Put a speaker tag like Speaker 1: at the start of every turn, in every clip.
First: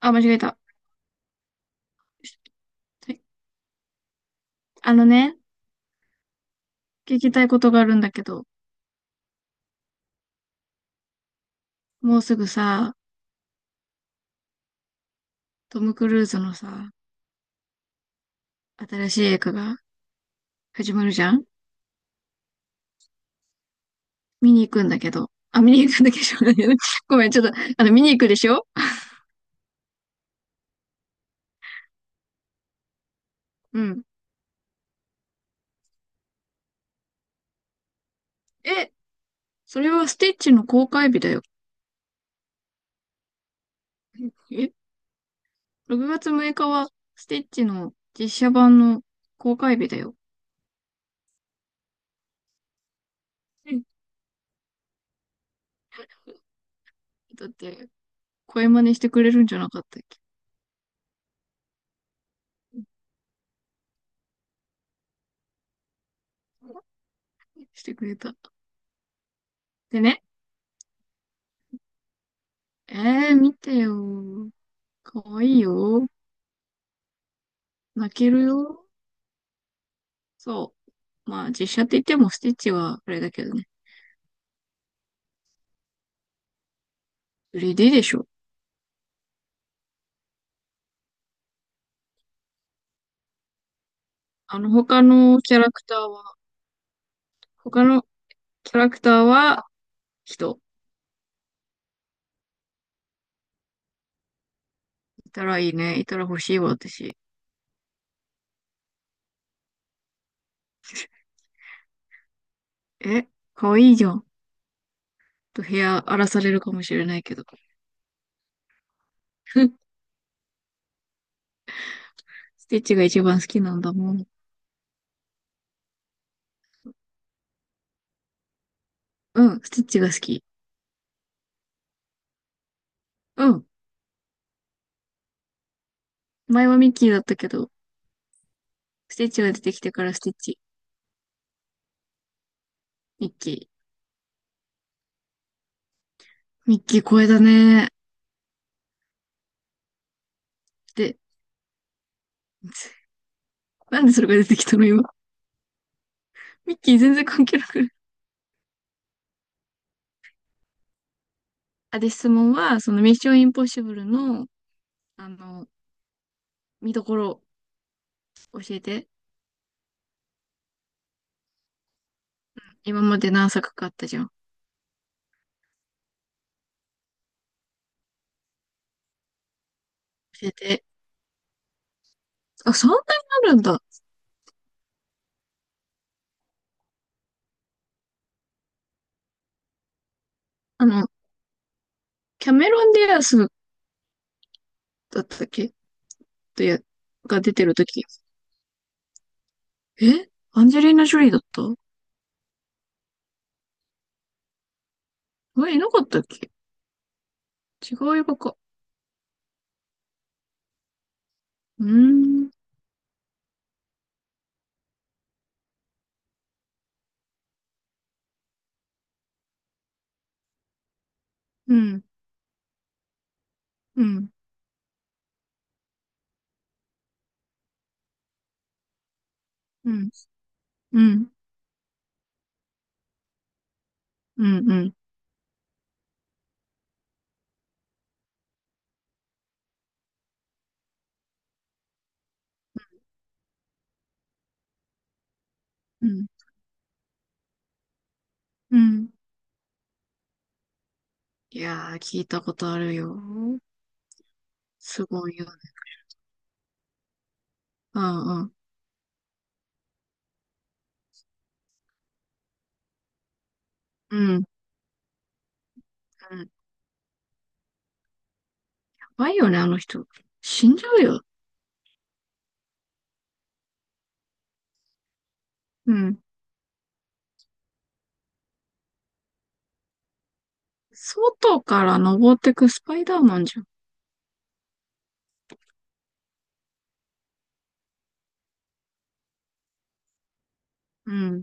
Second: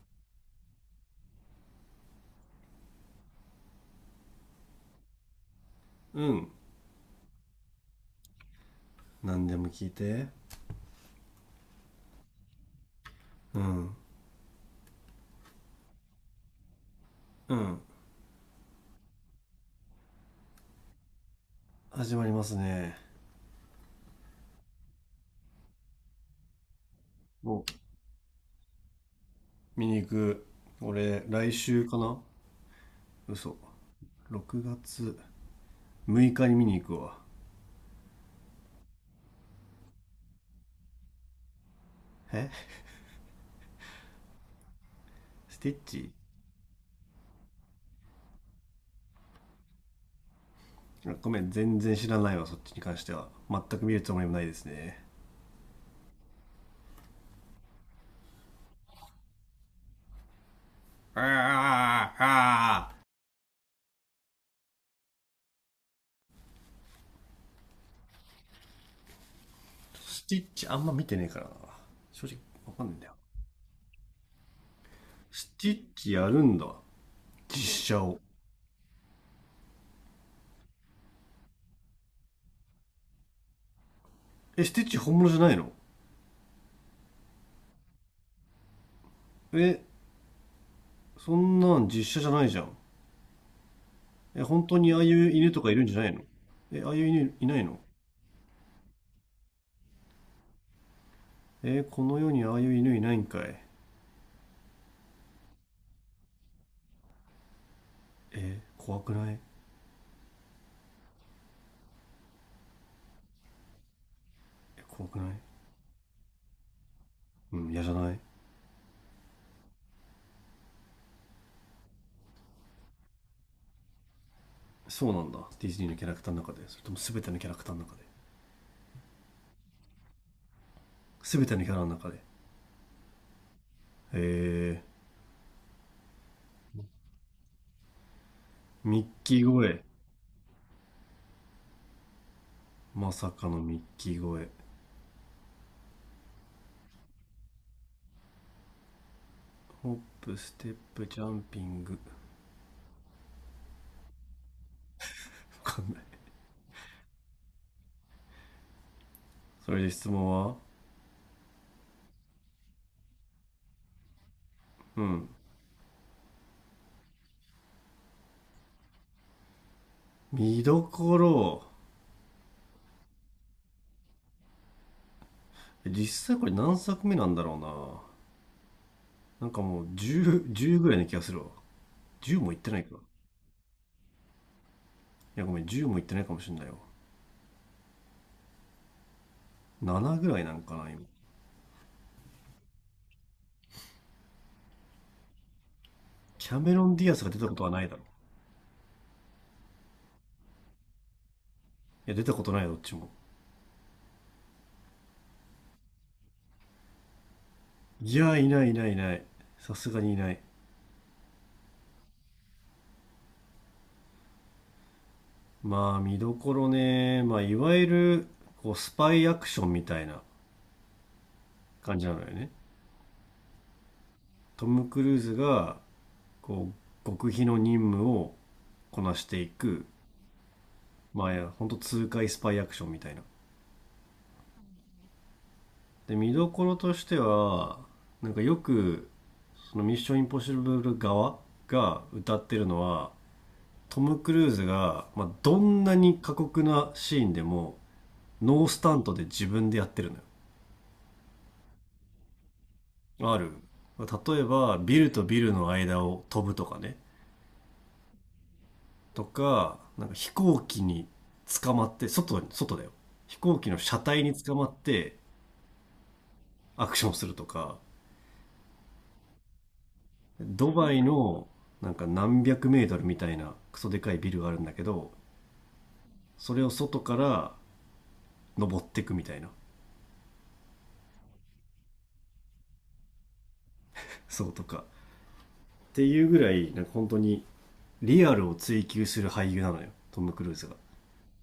Speaker 1: あ、間違えた。はい。あのね、
Speaker 2: うん。
Speaker 1: 聞きたいことがあるんだけど、
Speaker 2: 何でも聞いて。
Speaker 1: もうすぐさ、
Speaker 2: うん。
Speaker 1: トム・クルーズのさ、
Speaker 2: うん。
Speaker 1: 新しい映画が始まるじゃん。
Speaker 2: 始まりますね。
Speaker 1: 見に行くんだけど。あ、見に行くんだけど、しょうがないね。 ごめん、ちょっと、
Speaker 2: もう
Speaker 1: 見に行くでしょ。
Speaker 2: 見に行く。俺来週かな。嘘。
Speaker 1: うん。
Speaker 2: 6月6日に見に行くわ。
Speaker 1: え、それはスティッチの公開日だよ。
Speaker 2: え、
Speaker 1: え、
Speaker 2: スティッ
Speaker 1: 6
Speaker 2: チ。
Speaker 1: 月6日はスティッチの実写版の公開日だよ。
Speaker 2: あ、ごめん、全然知らないわ。そっちに関しては全
Speaker 1: うん。
Speaker 2: く見るつもりもないですね。
Speaker 1: だって、声真似してくれるんじゃなかったっけ。
Speaker 2: あー。あー。
Speaker 1: してくれた。でね、
Speaker 2: スティッチあんま見てねえからな、正直。わかんないんだよ。
Speaker 1: 見てよ。かわい
Speaker 2: ス
Speaker 1: い
Speaker 2: ティッ
Speaker 1: よ。
Speaker 2: チやるんだ、実写
Speaker 1: 泣
Speaker 2: を。
Speaker 1: けるよ。そう。まあ、実写って言ってもスティッチはあれだけどね。
Speaker 2: え、スティッチ本物じゃないの？
Speaker 1: 3D でしょ。
Speaker 2: え、そんなん実写じゃないじゃん。え、本当にあ
Speaker 1: 他
Speaker 2: あいう
Speaker 1: の
Speaker 2: 犬
Speaker 1: キャ
Speaker 2: とか
Speaker 1: ラ
Speaker 2: いる
Speaker 1: ク
Speaker 2: んじ
Speaker 1: ター
Speaker 2: ゃないの？
Speaker 1: は、
Speaker 2: え、ああいう犬いないの？
Speaker 1: 他のキャラクターは人。
Speaker 2: え、この世にああいう犬いないんかい。
Speaker 1: いたらいいね。いたら欲しいわ、私。
Speaker 2: え、怖くない？
Speaker 1: え、かわいいじゃん。ち
Speaker 2: え、怖くない？
Speaker 1: ょっと部屋荒らされるかもしれないけど。
Speaker 2: うん、嫌じゃない？
Speaker 1: スティッチが一番好きなんだもん。
Speaker 2: そうなんだ。ディズニーのキャラクターの中で？それとも全てのキャラクターの中で？
Speaker 1: うん、スティッチが好き。
Speaker 2: 全てのキャラの中で？
Speaker 1: うん。
Speaker 2: えー、
Speaker 1: 前はミッキーだったけど、
Speaker 2: ミッ
Speaker 1: スティッ
Speaker 2: キ
Speaker 1: チ
Speaker 2: ー
Speaker 1: が出てき
Speaker 2: 声。
Speaker 1: てからスティッチ。
Speaker 2: ま
Speaker 1: ミ
Speaker 2: さ
Speaker 1: ッ
Speaker 2: かの
Speaker 1: キ
Speaker 2: ミッ
Speaker 1: ー。
Speaker 2: キー声。
Speaker 1: ミッキー声だね。
Speaker 2: ホップ、ステップ、
Speaker 1: で、
Speaker 2: ジャンピング。わ
Speaker 1: なんでそれが出てきたの今。
Speaker 2: かんない。
Speaker 1: ミッキー全然関係なくない。
Speaker 2: それで質問は？
Speaker 1: あ、で、質問は、そのミッションインポッシブルの、
Speaker 2: うん。
Speaker 1: あの、見どころ教えて。
Speaker 2: 見どころ。
Speaker 1: 今まで何作かあったじゃん。
Speaker 2: 実際これ何作目なんだろうな。なんかもう
Speaker 1: 教
Speaker 2: 10、
Speaker 1: え
Speaker 2: 10
Speaker 1: て。
Speaker 2: ぐらいな気がするわ。10もいって
Speaker 1: あ、
Speaker 2: ない
Speaker 1: そ
Speaker 2: か。
Speaker 1: んな
Speaker 2: い
Speaker 1: になるんだ。
Speaker 2: や、ごめん、10もいってないかもしれないよ。7ぐらいなんか
Speaker 1: あ
Speaker 2: な、今。
Speaker 1: の、キャメロン・ディアスだったっけ。
Speaker 2: キャ
Speaker 1: と
Speaker 2: メ
Speaker 1: や、
Speaker 2: ロン・ディアスが出
Speaker 1: が
Speaker 2: た
Speaker 1: 出
Speaker 2: こと
Speaker 1: て
Speaker 2: は
Speaker 1: る
Speaker 2: な
Speaker 1: と
Speaker 2: いだろ。
Speaker 1: き。
Speaker 2: い
Speaker 1: えアンジェリーナ・ジョリーだった。
Speaker 2: や、出たことないよ、どっちも。
Speaker 1: え、いなかったっけ。違
Speaker 2: い
Speaker 1: う映
Speaker 2: や、
Speaker 1: 画
Speaker 2: い
Speaker 1: か。
Speaker 2: ないいないいない。さすがにいない。
Speaker 1: うーん、
Speaker 2: まあ、見どころね。まあ、いわゆる、こう、スパイアクションみたいな
Speaker 1: う
Speaker 2: 感
Speaker 1: ん、
Speaker 2: じなのよね。
Speaker 1: うん、
Speaker 2: トム・クルーズが、こう、極秘の任務をこなしていく。
Speaker 1: うん、う
Speaker 2: ま
Speaker 1: ん、
Speaker 2: あ、いや、ほんと痛快スパイアクションみたいな。
Speaker 1: うん、うん、
Speaker 2: で、見どころとしては、なんかよく、そのミッションインポッシブル側が歌ってるのは、トム・クルーズが、まあ、どんな
Speaker 1: う
Speaker 2: に
Speaker 1: ん。
Speaker 2: 過酷なシーンでもノー
Speaker 1: う
Speaker 2: スタン
Speaker 1: ん。
Speaker 2: トで自分でやってるの
Speaker 1: いやー、聞いたことあるよ。
Speaker 2: よ。ある、例えばビ
Speaker 1: す
Speaker 2: ルと
Speaker 1: ごい
Speaker 2: ビ
Speaker 1: よね。
Speaker 2: ルの間を飛ぶとかね。
Speaker 1: うん、うん、
Speaker 2: とかなんか飛行機に捕まって外に、外だよ、飛行機の車
Speaker 1: う
Speaker 2: 体
Speaker 1: ん。
Speaker 2: に
Speaker 1: うん。
Speaker 2: 捕まってアクションするとか。
Speaker 1: 怖いよね、あの人。死
Speaker 2: ド
Speaker 1: んじゃ
Speaker 2: バ
Speaker 1: う
Speaker 2: イ
Speaker 1: よ。
Speaker 2: のなんか何百メートルみたいなクソでかいビルがあるんだけど、
Speaker 1: うん。
Speaker 2: それを外から登っていくみたいな。
Speaker 1: 外から登ってくスパイダーマンじゃん。
Speaker 2: そうとかっていうぐらい、なんか本当にリアルを追求する俳優なのよ、トム・クルーズが。
Speaker 1: うん。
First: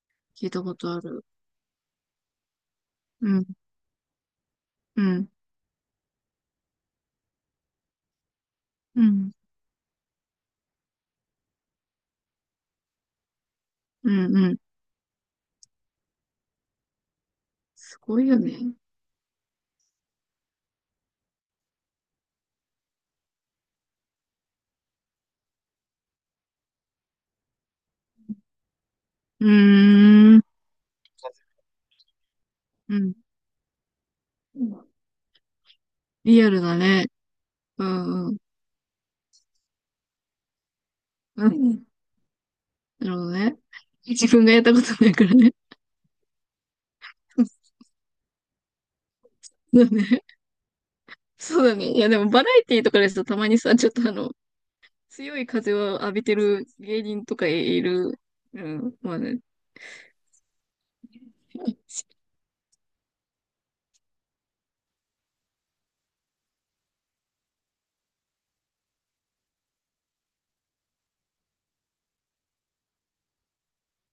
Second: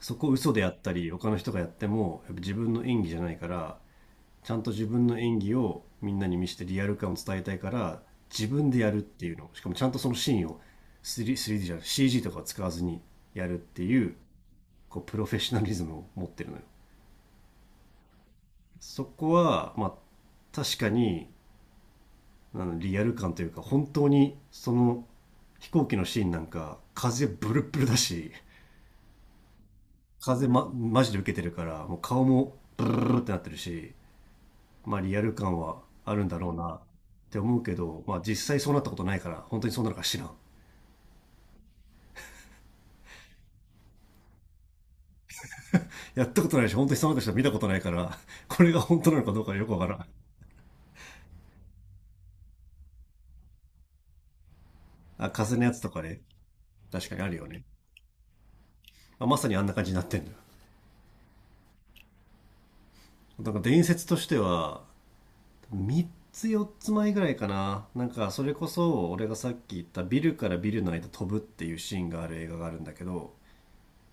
Speaker 2: そこを
Speaker 1: 聞い
Speaker 2: 嘘で
Speaker 1: た
Speaker 2: や
Speaker 1: こ
Speaker 2: っ
Speaker 1: と
Speaker 2: た
Speaker 1: あ
Speaker 2: り
Speaker 1: る。
Speaker 2: 他の人がやってもやっぱ自分の演技じゃ
Speaker 1: う
Speaker 2: ない
Speaker 1: ん、
Speaker 2: から、ちゃんと自
Speaker 1: う
Speaker 2: 分の
Speaker 1: ん、
Speaker 2: 演技をみんなに見せてリアル感を伝えたいから自分でやるっ
Speaker 1: う
Speaker 2: てい
Speaker 1: ん、
Speaker 2: う。のしかもちゃんとそのシーンを 3D, じゃない CG とか使わずにやるってい
Speaker 1: う
Speaker 2: う、
Speaker 1: ん、うん。
Speaker 2: こうプロフェッショナリズムを持ってるのよ。
Speaker 1: すごいよね。
Speaker 2: そこはまあ確かに、あの、リアル感というか本当にその飛行機のシーンなんか風ブルッブルだし、
Speaker 1: うーん、
Speaker 2: 風、ま、マジで受けてるからもう顔もブル
Speaker 1: う
Speaker 2: ルル
Speaker 1: ん。
Speaker 2: ルってなってるし、まあリアル感はあるんだ
Speaker 1: リ
Speaker 2: ろ
Speaker 1: ア
Speaker 2: う
Speaker 1: ル
Speaker 2: な
Speaker 1: だ
Speaker 2: っ
Speaker 1: ね。
Speaker 2: て思うけ
Speaker 1: う
Speaker 2: ど、まあ
Speaker 1: ん、うん、
Speaker 2: 実際そうなったことないから本当にそうなのか知らん。
Speaker 1: うん。なるほどね。自分がやったことないからね。
Speaker 2: やったことないし本当にそうなった人は見たことないから、これが本当なのかどうかよくわ
Speaker 1: そう
Speaker 2: か
Speaker 1: だ
Speaker 2: らん。
Speaker 1: ね。そうだね。いや、でもバラエティとかですとたまにさ、ちょっと
Speaker 2: あ、
Speaker 1: 強い
Speaker 2: 風のや
Speaker 1: 風を
Speaker 2: つとか
Speaker 1: 浴
Speaker 2: ね。
Speaker 1: びてる芸
Speaker 2: 確かに
Speaker 1: 人
Speaker 2: ある
Speaker 1: と
Speaker 2: よ
Speaker 1: か
Speaker 2: ね、
Speaker 1: いる。うん、まあ
Speaker 2: まあま
Speaker 1: ね。
Speaker 2: さにあんな感じになってんだよ。なんか伝説としては3つ4つ前ぐらいかな、なんかそれこそ俺がさっき言ったビルからビルの間飛ぶっていうシーンがある映画があるんだけど、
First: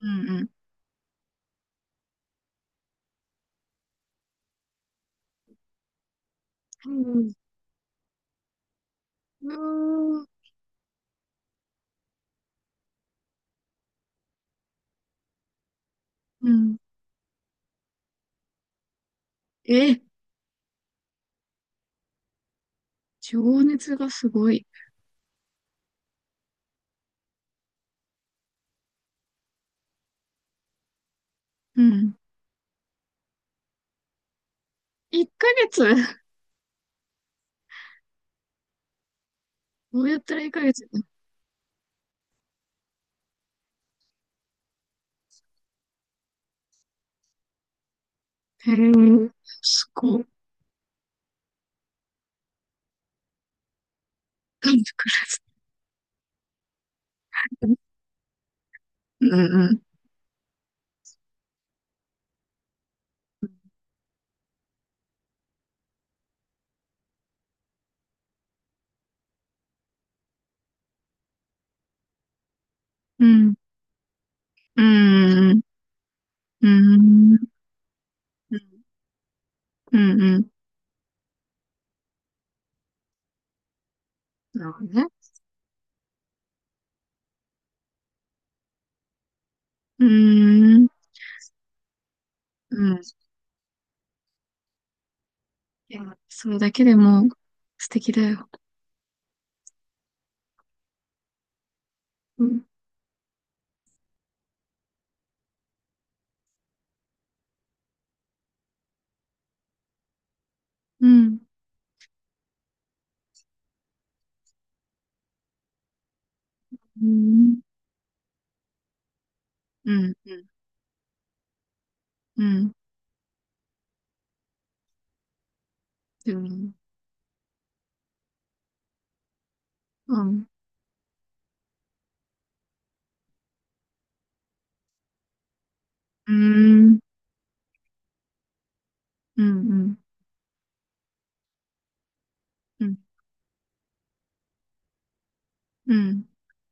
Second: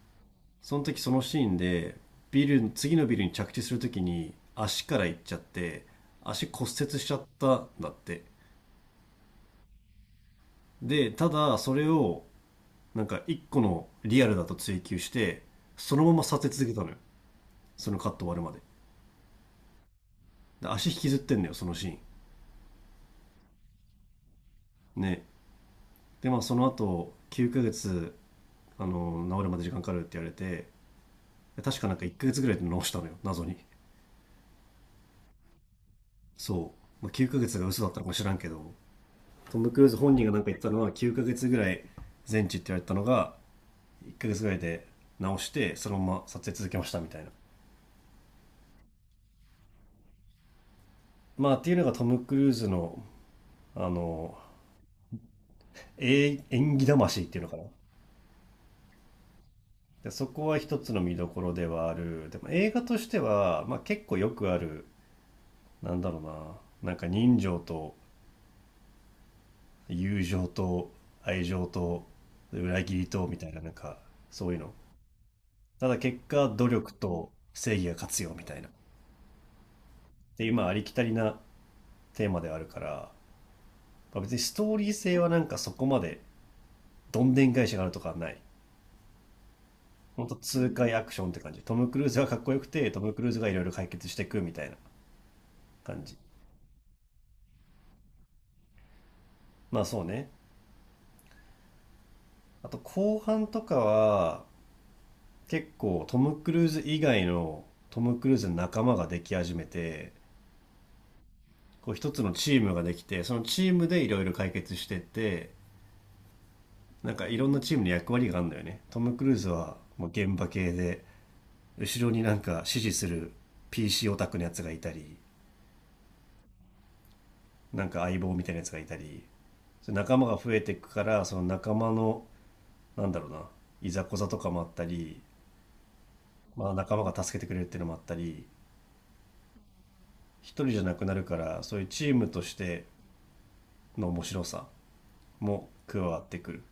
Speaker 1: うん、うん。
Speaker 2: その時そのシーンで、次のビルに着地する時に足から行っちゃって足骨折しちゃったんだって。
Speaker 1: うーん。
Speaker 2: でただそれをなんか一個のリアルだと追求してそのまま撮
Speaker 1: う
Speaker 2: 影続け
Speaker 1: ん。
Speaker 2: たのよ、そのカット終わるまで。
Speaker 1: え、
Speaker 2: で足引きずってんのよ、そのシーン。
Speaker 1: 情熱がすごい。
Speaker 2: ね。でまあその後9ヶ月、あの、治るまで時間かかるって言われて、確
Speaker 1: う
Speaker 2: かなんか1
Speaker 1: ん。
Speaker 2: ヶ月ぐらいで直したのよ、謎に。
Speaker 1: 1ヶ月。
Speaker 2: そう。まあ、9ヶ月が嘘だったのか知らんけど、トム・クルーズ
Speaker 1: どう
Speaker 2: 本
Speaker 1: やっ
Speaker 2: 人が
Speaker 1: た
Speaker 2: なん
Speaker 1: ら
Speaker 2: か
Speaker 1: 1
Speaker 2: 言った
Speaker 1: ヶ
Speaker 2: の
Speaker 1: 月
Speaker 2: は9ヶ月ぐらい全治って言われたのが、1ヶ月ぐらいで直して、そのまま撮影続けましたみたいな。
Speaker 1: へえ、すごい。
Speaker 2: まあっていうのがトム・クルーズの、あの、
Speaker 1: なんで暮らす。
Speaker 2: 演技魂っていうのかな。
Speaker 1: うん。うん。
Speaker 2: でそこは一つの見どころではある。でも映画としては、まあ結構よくある、なんだろうな、なんか人情と友情と愛情と裏切りと
Speaker 1: う
Speaker 2: みたい
Speaker 1: ん。
Speaker 2: な、なんかそういうの。
Speaker 1: うん。うん。
Speaker 2: ただ結果努
Speaker 1: う
Speaker 2: 力と
Speaker 1: ん。
Speaker 2: 正義が勝つよみたいな。
Speaker 1: うん。う
Speaker 2: で
Speaker 1: ん。
Speaker 2: 今ありきたりなテーマであるから、まあ別にスト
Speaker 1: なる
Speaker 2: ー
Speaker 1: ほ
Speaker 2: リ
Speaker 1: ど
Speaker 2: ー
Speaker 1: ね。
Speaker 2: 性はなんかそこまでどんでん返しがあるとかはない。
Speaker 1: う
Speaker 2: ほんと痛
Speaker 1: ーん。
Speaker 2: 快アクションって感じ、トム・クルーズがかっこよく
Speaker 1: う
Speaker 2: てト
Speaker 1: ん。
Speaker 2: ム・クルーズがいろいろ解決していくみたいな
Speaker 1: い
Speaker 2: 感じ。
Speaker 1: や、それだけでも素敵だよ。
Speaker 2: まあそうね。
Speaker 1: うん。
Speaker 2: あと後半とかは結構トム・クルーズ以外の、トム・クルーズの仲間ができ始めて、
Speaker 1: うん。
Speaker 2: こう一つのチームができてそのチームでいろいろ解決してって、
Speaker 1: う
Speaker 2: なんかいろんな
Speaker 1: ん。
Speaker 2: チームに役割があるんだよね。トム・クルーズはも
Speaker 1: う
Speaker 2: う現場
Speaker 1: ん。
Speaker 2: 系で、後ろになん
Speaker 1: う
Speaker 2: か
Speaker 1: ん。
Speaker 2: 支持する PC オタクのやつがいたり、
Speaker 1: でも、
Speaker 2: なんか相棒みたいなやつがいたり、それ仲
Speaker 1: う
Speaker 2: 間が
Speaker 1: ん。
Speaker 2: 増えていくからその仲間の、なんだろうな、いざこざとかもあったり、
Speaker 1: うー
Speaker 2: まあ、仲
Speaker 1: ん。
Speaker 2: 間が助けてくれるっていうのもあったり、
Speaker 1: うん。うん。
Speaker 2: 一人じゃなくなるから、そういうチームとして
Speaker 1: うん。
Speaker 2: の面白さも
Speaker 1: う
Speaker 2: 加わっ
Speaker 1: ん。
Speaker 2: てくる。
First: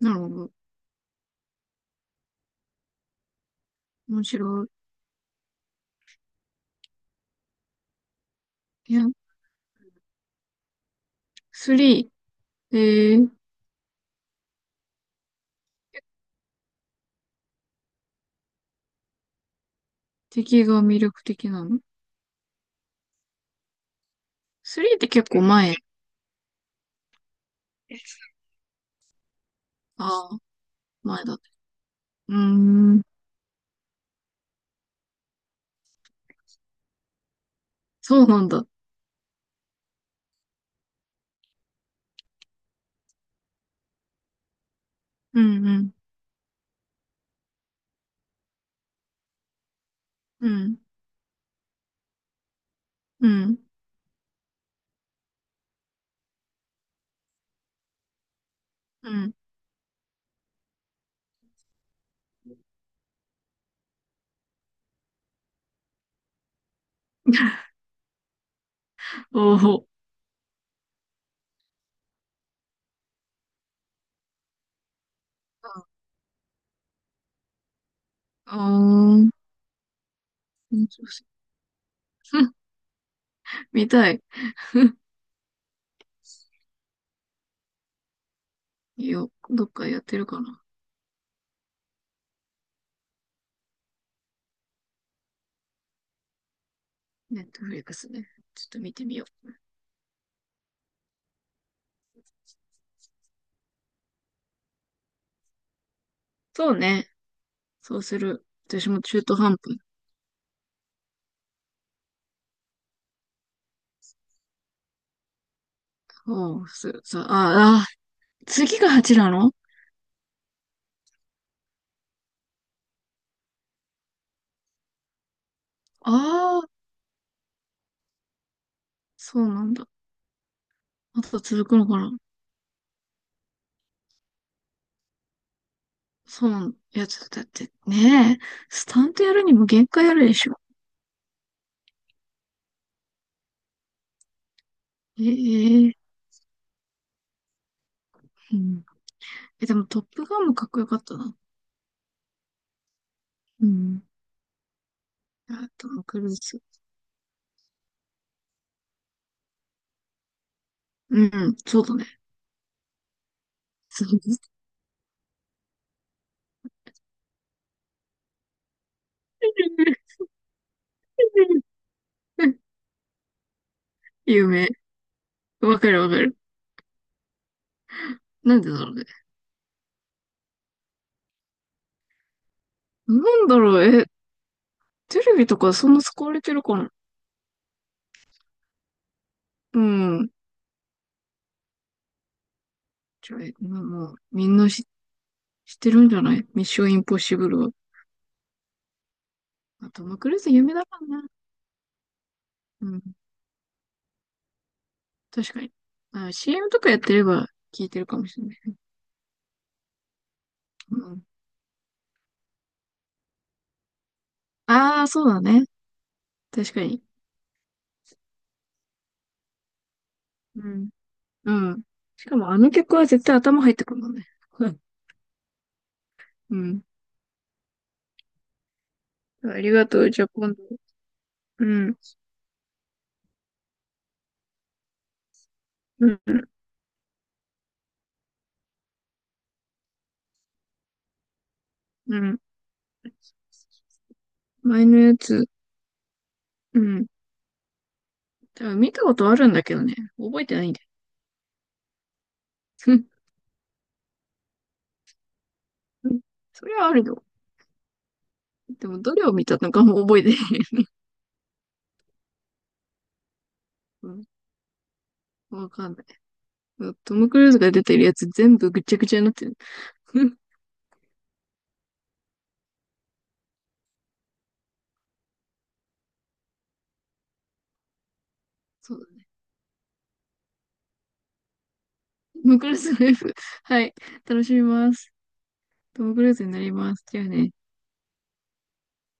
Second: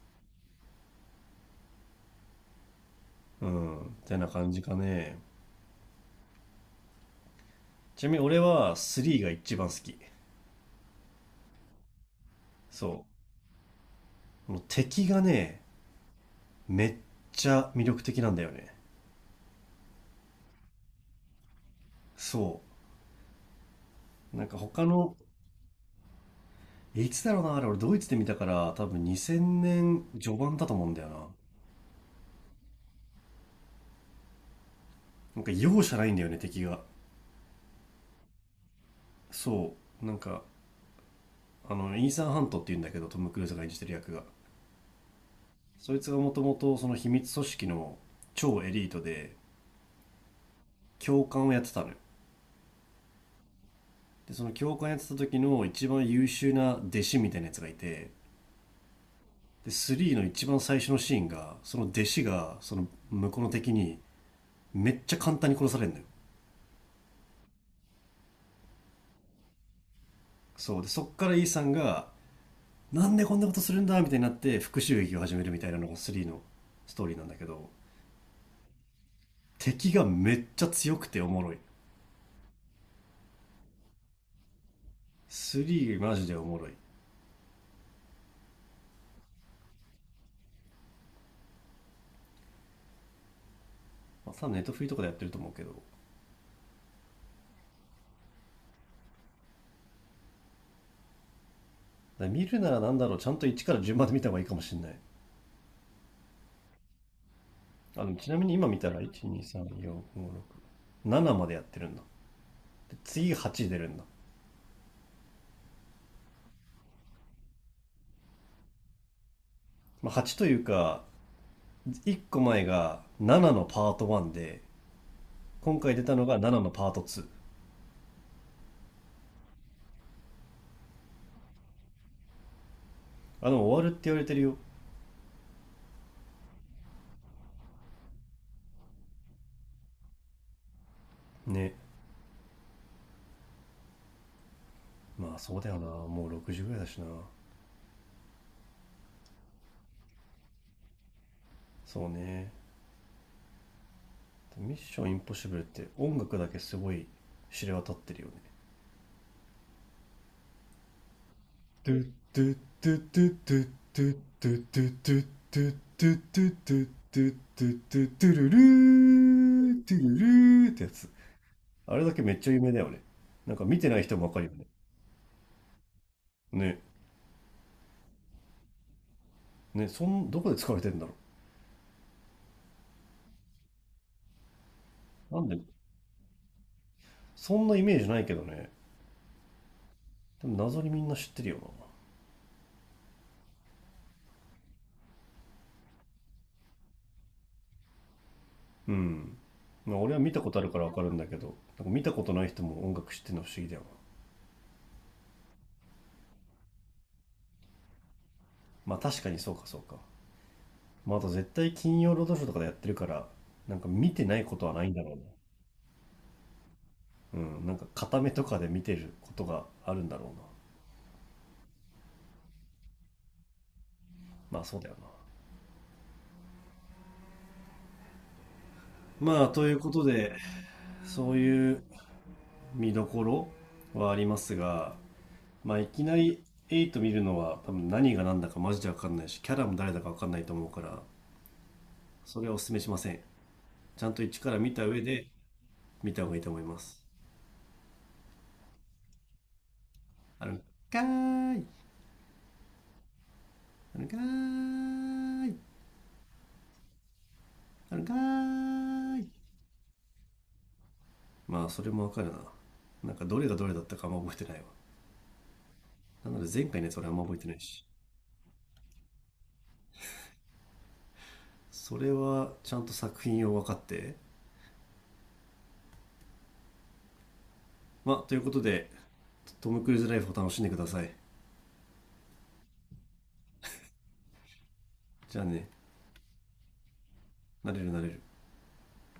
Speaker 1: なるほど。
Speaker 2: うんって
Speaker 1: 面
Speaker 2: な
Speaker 1: 白
Speaker 2: 感じ
Speaker 1: い。
Speaker 2: かね。ちなみに俺は
Speaker 1: いや、
Speaker 2: 3が一番好き。
Speaker 1: 3、
Speaker 2: そ
Speaker 1: えー、
Speaker 2: う。この敵がね、めっちゃ魅力的なんだよね。
Speaker 1: 敵が魅力的なの？
Speaker 2: そう。なんか他
Speaker 1: 3 って
Speaker 2: の、
Speaker 1: 結構前。
Speaker 2: いつだろうな、あれ俺ドイツで見たから多分2000年
Speaker 1: あ
Speaker 2: 序
Speaker 1: あ、
Speaker 2: 盤だと思うんだよな。
Speaker 1: 前だね。うーん、
Speaker 2: なんか容赦ないんだよね、敵が。
Speaker 1: そうなんだ。
Speaker 2: そう。なんか、あの、イーサン・ハントって言うんだけど、トム・クルーズが演じてる役が。
Speaker 1: うん、うん、
Speaker 2: そいつがもともとその秘密組織の超エリートで、
Speaker 1: うん、
Speaker 2: 教官をやってたのよ。
Speaker 1: うん、
Speaker 2: で、その教官やってた時の一番優秀な弟子みたいなやつがいて、
Speaker 1: うん。
Speaker 2: で3の一番最初のシーンがその弟子がその向こうの敵にめっちゃ簡単に殺されるのよ。
Speaker 1: おお、
Speaker 2: そうで、そっからイーさんがなんでこんなことするんだみたいになって復讐劇を始めるみたいなのが3のストーリーなんだけど、
Speaker 1: あん。
Speaker 2: 敵がめっちゃ
Speaker 1: 面
Speaker 2: 強
Speaker 1: 白
Speaker 2: くて
Speaker 1: そ
Speaker 2: おもろい。
Speaker 1: う。 見たい。
Speaker 2: 3マジでおもろい。
Speaker 1: いいよ、どっかやってるかな。
Speaker 2: まあ、多分ネットフリーとかでやってると思うけど、だか
Speaker 1: ネットフリックスね。ちょっと見てみよう。
Speaker 2: ら見るなら、なんだろう、ちゃんと1から順番で見た方がいいかもしれない。
Speaker 1: そうね。そう
Speaker 2: あの、
Speaker 1: す
Speaker 2: ちな
Speaker 1: る。
Speaker 2: みに今見た
Speaker 1: 私も
Speaker 2: ら
Speaker 1: 中途半端。
Speaker 2: 1、2、3、4、5、6、7までやってるんだ。で次8出るんだ、
Speaker 1: おう、ああ、次が8なの。
Speaker 2: まあ、8というか1個前が7のパート1で、今回出たのが7
Speaker 1: ああ
Speaker 2: の
Speaker 1: ー、
Speaker 2: パート2。
Speaker 1: そうなんだ。あと続くのかな。
Speaker 2: あ、でも終わるって言われてるよ。
Speaker 1: そうなの。いや、ちょっとだってねえ、スタントやるにも限界あるでしょ。
Speaker 2: ね。まあそうだよな。
Speaker 1: ええ。
Speaker 2: もう6時ぐらいだしな。
Speaker 1: うん。え、でもトップガンもかっこよかったな。
Speaker 2: そうね。
Speaker 1: うん。
Speaker 2: ミッションインポッシブルっ
Speaker 1: あ、
Speaker 2: て
Speaker 1: トム・
Speaker 2: 音
Speaker 1: クルー
Speaker 2: 楽だけ
Speaker 1: ズ。
Speaker 2: すごい知れ渡ってるよね。
Speaker 1: うん、そう
Speaker 2: ド
Speaker 1: だ
Speaker 2: ゥ
Speaker 1: ね。
Speaker 2: ドゥドゥドゥドゥド
Speaker 1: そう。
Speaker 2: ゥドゥドゥドゥドゥドゥドゥドゥドゥドゥトゥトゥルルードゥルルーってやつ。あれだけめっちゃ有名だよね。なんか見てない人もわかる
Speaker 1: 有
Speaker 2: よね。
Speaker 1: 名。わかるわかる。
Speaker 2: ね。
Speaker 1: なんでだろうね。
Speaker 2: ね、どこで使われてんだろ
Speaker 1: なんだろう、え、テ
Speaker 2: う。
Speaker 1: レ
Speaker 2: な
Speaker 1: ビ
Speaker 2: んで
Speaker 1: とかそんな使われてるかな。
Speaker 2: そんなイメージないけどね。
Speaker 1: うん。
Speaker 2: でも謎にみんな知ってるよ
Speaker 1: じゃあ、えまあもう、みんな知ってるんじゃない。ミッション・インポッシブルは。
Speaker 2: な。うん。
Speaker 1: まあ、
Speaker 2: まあ
Speaker 1: ト
Speaker 2: 俺
Speaker 1: ム・
Speaker 2: は
Speaker 1: ク
Speaker 2: 見
Speaker 1: ル
Speaker 2: た
Speaker 1: ー
Speaker 2: こ
Speaker 1: ズ
Speaker 2: とあ
Speaker 1: 有
Speaker 2: る
Speaker 1: 名
Speaker 2: から
Speaker 1: だ
Speaker 2: わ
Speaker 1: か
Speaker 2: か
Speaker 1: ら
Speaker 2: るんだ
Speaker 1: な。
Speaker 2: けど、なんか見たことない人も
Speaker 1: う
Speaker 2: 音
Speaker 1: ん。
Speaker 2: 楽知ってるの不思議だよな。
Speaker 1: 確かに。あ、CM とかやってれば聞いてるかもしれない。
Speaker 2: まあ確かにそうかそうか。
Speaker 1: う
Speaker 2: まああ
Speaker 1: ん。
Speaker 2: と絶対金曜ロードショーとかでやってるから、なんか見てないことはないんだ
Speaker 1: ああ、
Speaker 2: ろ
Speaker 1: そうだね。確かに。
Speaker 2: うな。うん。なんか片目とかで見てることがあるんだろうな。
Speaker 1: うん。うん。しかもあの曲は絶対頭入ってくるもんね。
Speaker 2: まあ
Speaker 1: うん。
Speaker 2: そうだよな。まあ
Speaker 1: うん。あ
Speaker 2: と
Speaker 1: り
Speaker 2: いう
Speaker 1: が
Speaker 2: こ
Speaker 1: と
Speaker 2: と
Speaker 1: う。じゃあ
Speaker 2: で、
Speaker 1: 今度。
Speaker 2: そう
Speaker 1: う
Speaker 2: いう
Speaker 1: ん。
Speaker 2: 見どころはありますが、まあいき
Speaker 1: う
Speaker 2: な
Speaker 1: ん。
Speaker 2: り8見るのは多分何が何だかマジで分かんないしキャラも誰だか分かんないと思うから、
Speaker 1: う
Speaker 2: そ
Speaker 1: ん。
Speaker 2: れはお勧めしません。ちゃんと一から見た
Speaker 1: 前の
Speaker 2: 上
Speaker 1: や
Speaker 2: で
Speaker 1: つ。
Speaker 2: 見た方がいいと思いま
Speaker 1: う
Speaker 2: す。
Speaker 1: ん。多分見たことあるんだけどね。覚え
Speaker 2: ある
Speaker 1: て
Speaker 2: ん
Speaker 1: ないんだよ。
Speaker 2: かーい。あるんかーい。
Speaker 1: うん。それはあるよ。
Speaker 2: あるんか
Speaker 1: でもど
Speaker 2: ー
Speaker 1: れ
Speaker 2: い。
Speaker 1: を見たのかも覚えてない。
Speaker 2: まあ、それもわかるな。なんかどれがどれだったか
Speaker 1: う
Speaker 2: あんま
Speaker 1: ん。
Speaker 2: 覚えてないわ。
Speaker 1: わかん
Speaker 2: なので前回
Speaker 1: な
Speaker 2: ね、
Speaker 1: い。
Speaker 2: それあ
Speaker 1: ト
Speaker 2: んま
Speaker 1: ム・
Speaker 2: 覚
Speaker 1: ク
Speaker 2: えて
Speaker 1: ルー
Speaker 2: な
Speaker 1: ズ
Speaker 2: い
Speaker 1: が出
Speaker 2: し。
Speaker 1: てるやつ全部ぐっちゃぐちゃになってる。うん。
Speaker 2: それはちゃんと作品を分かって。まあ、ということで、
Speaker 1: そう。
Speaker 2: トム・クルーズライフを楽しんでください。
Speaker 1: トム・クルーズの F。はい。楽しみます。
Speaker 2: じゃあね、
Speaker 1: トム・クルーズになります。じゃあね。
Speaker 2: なれるなれる。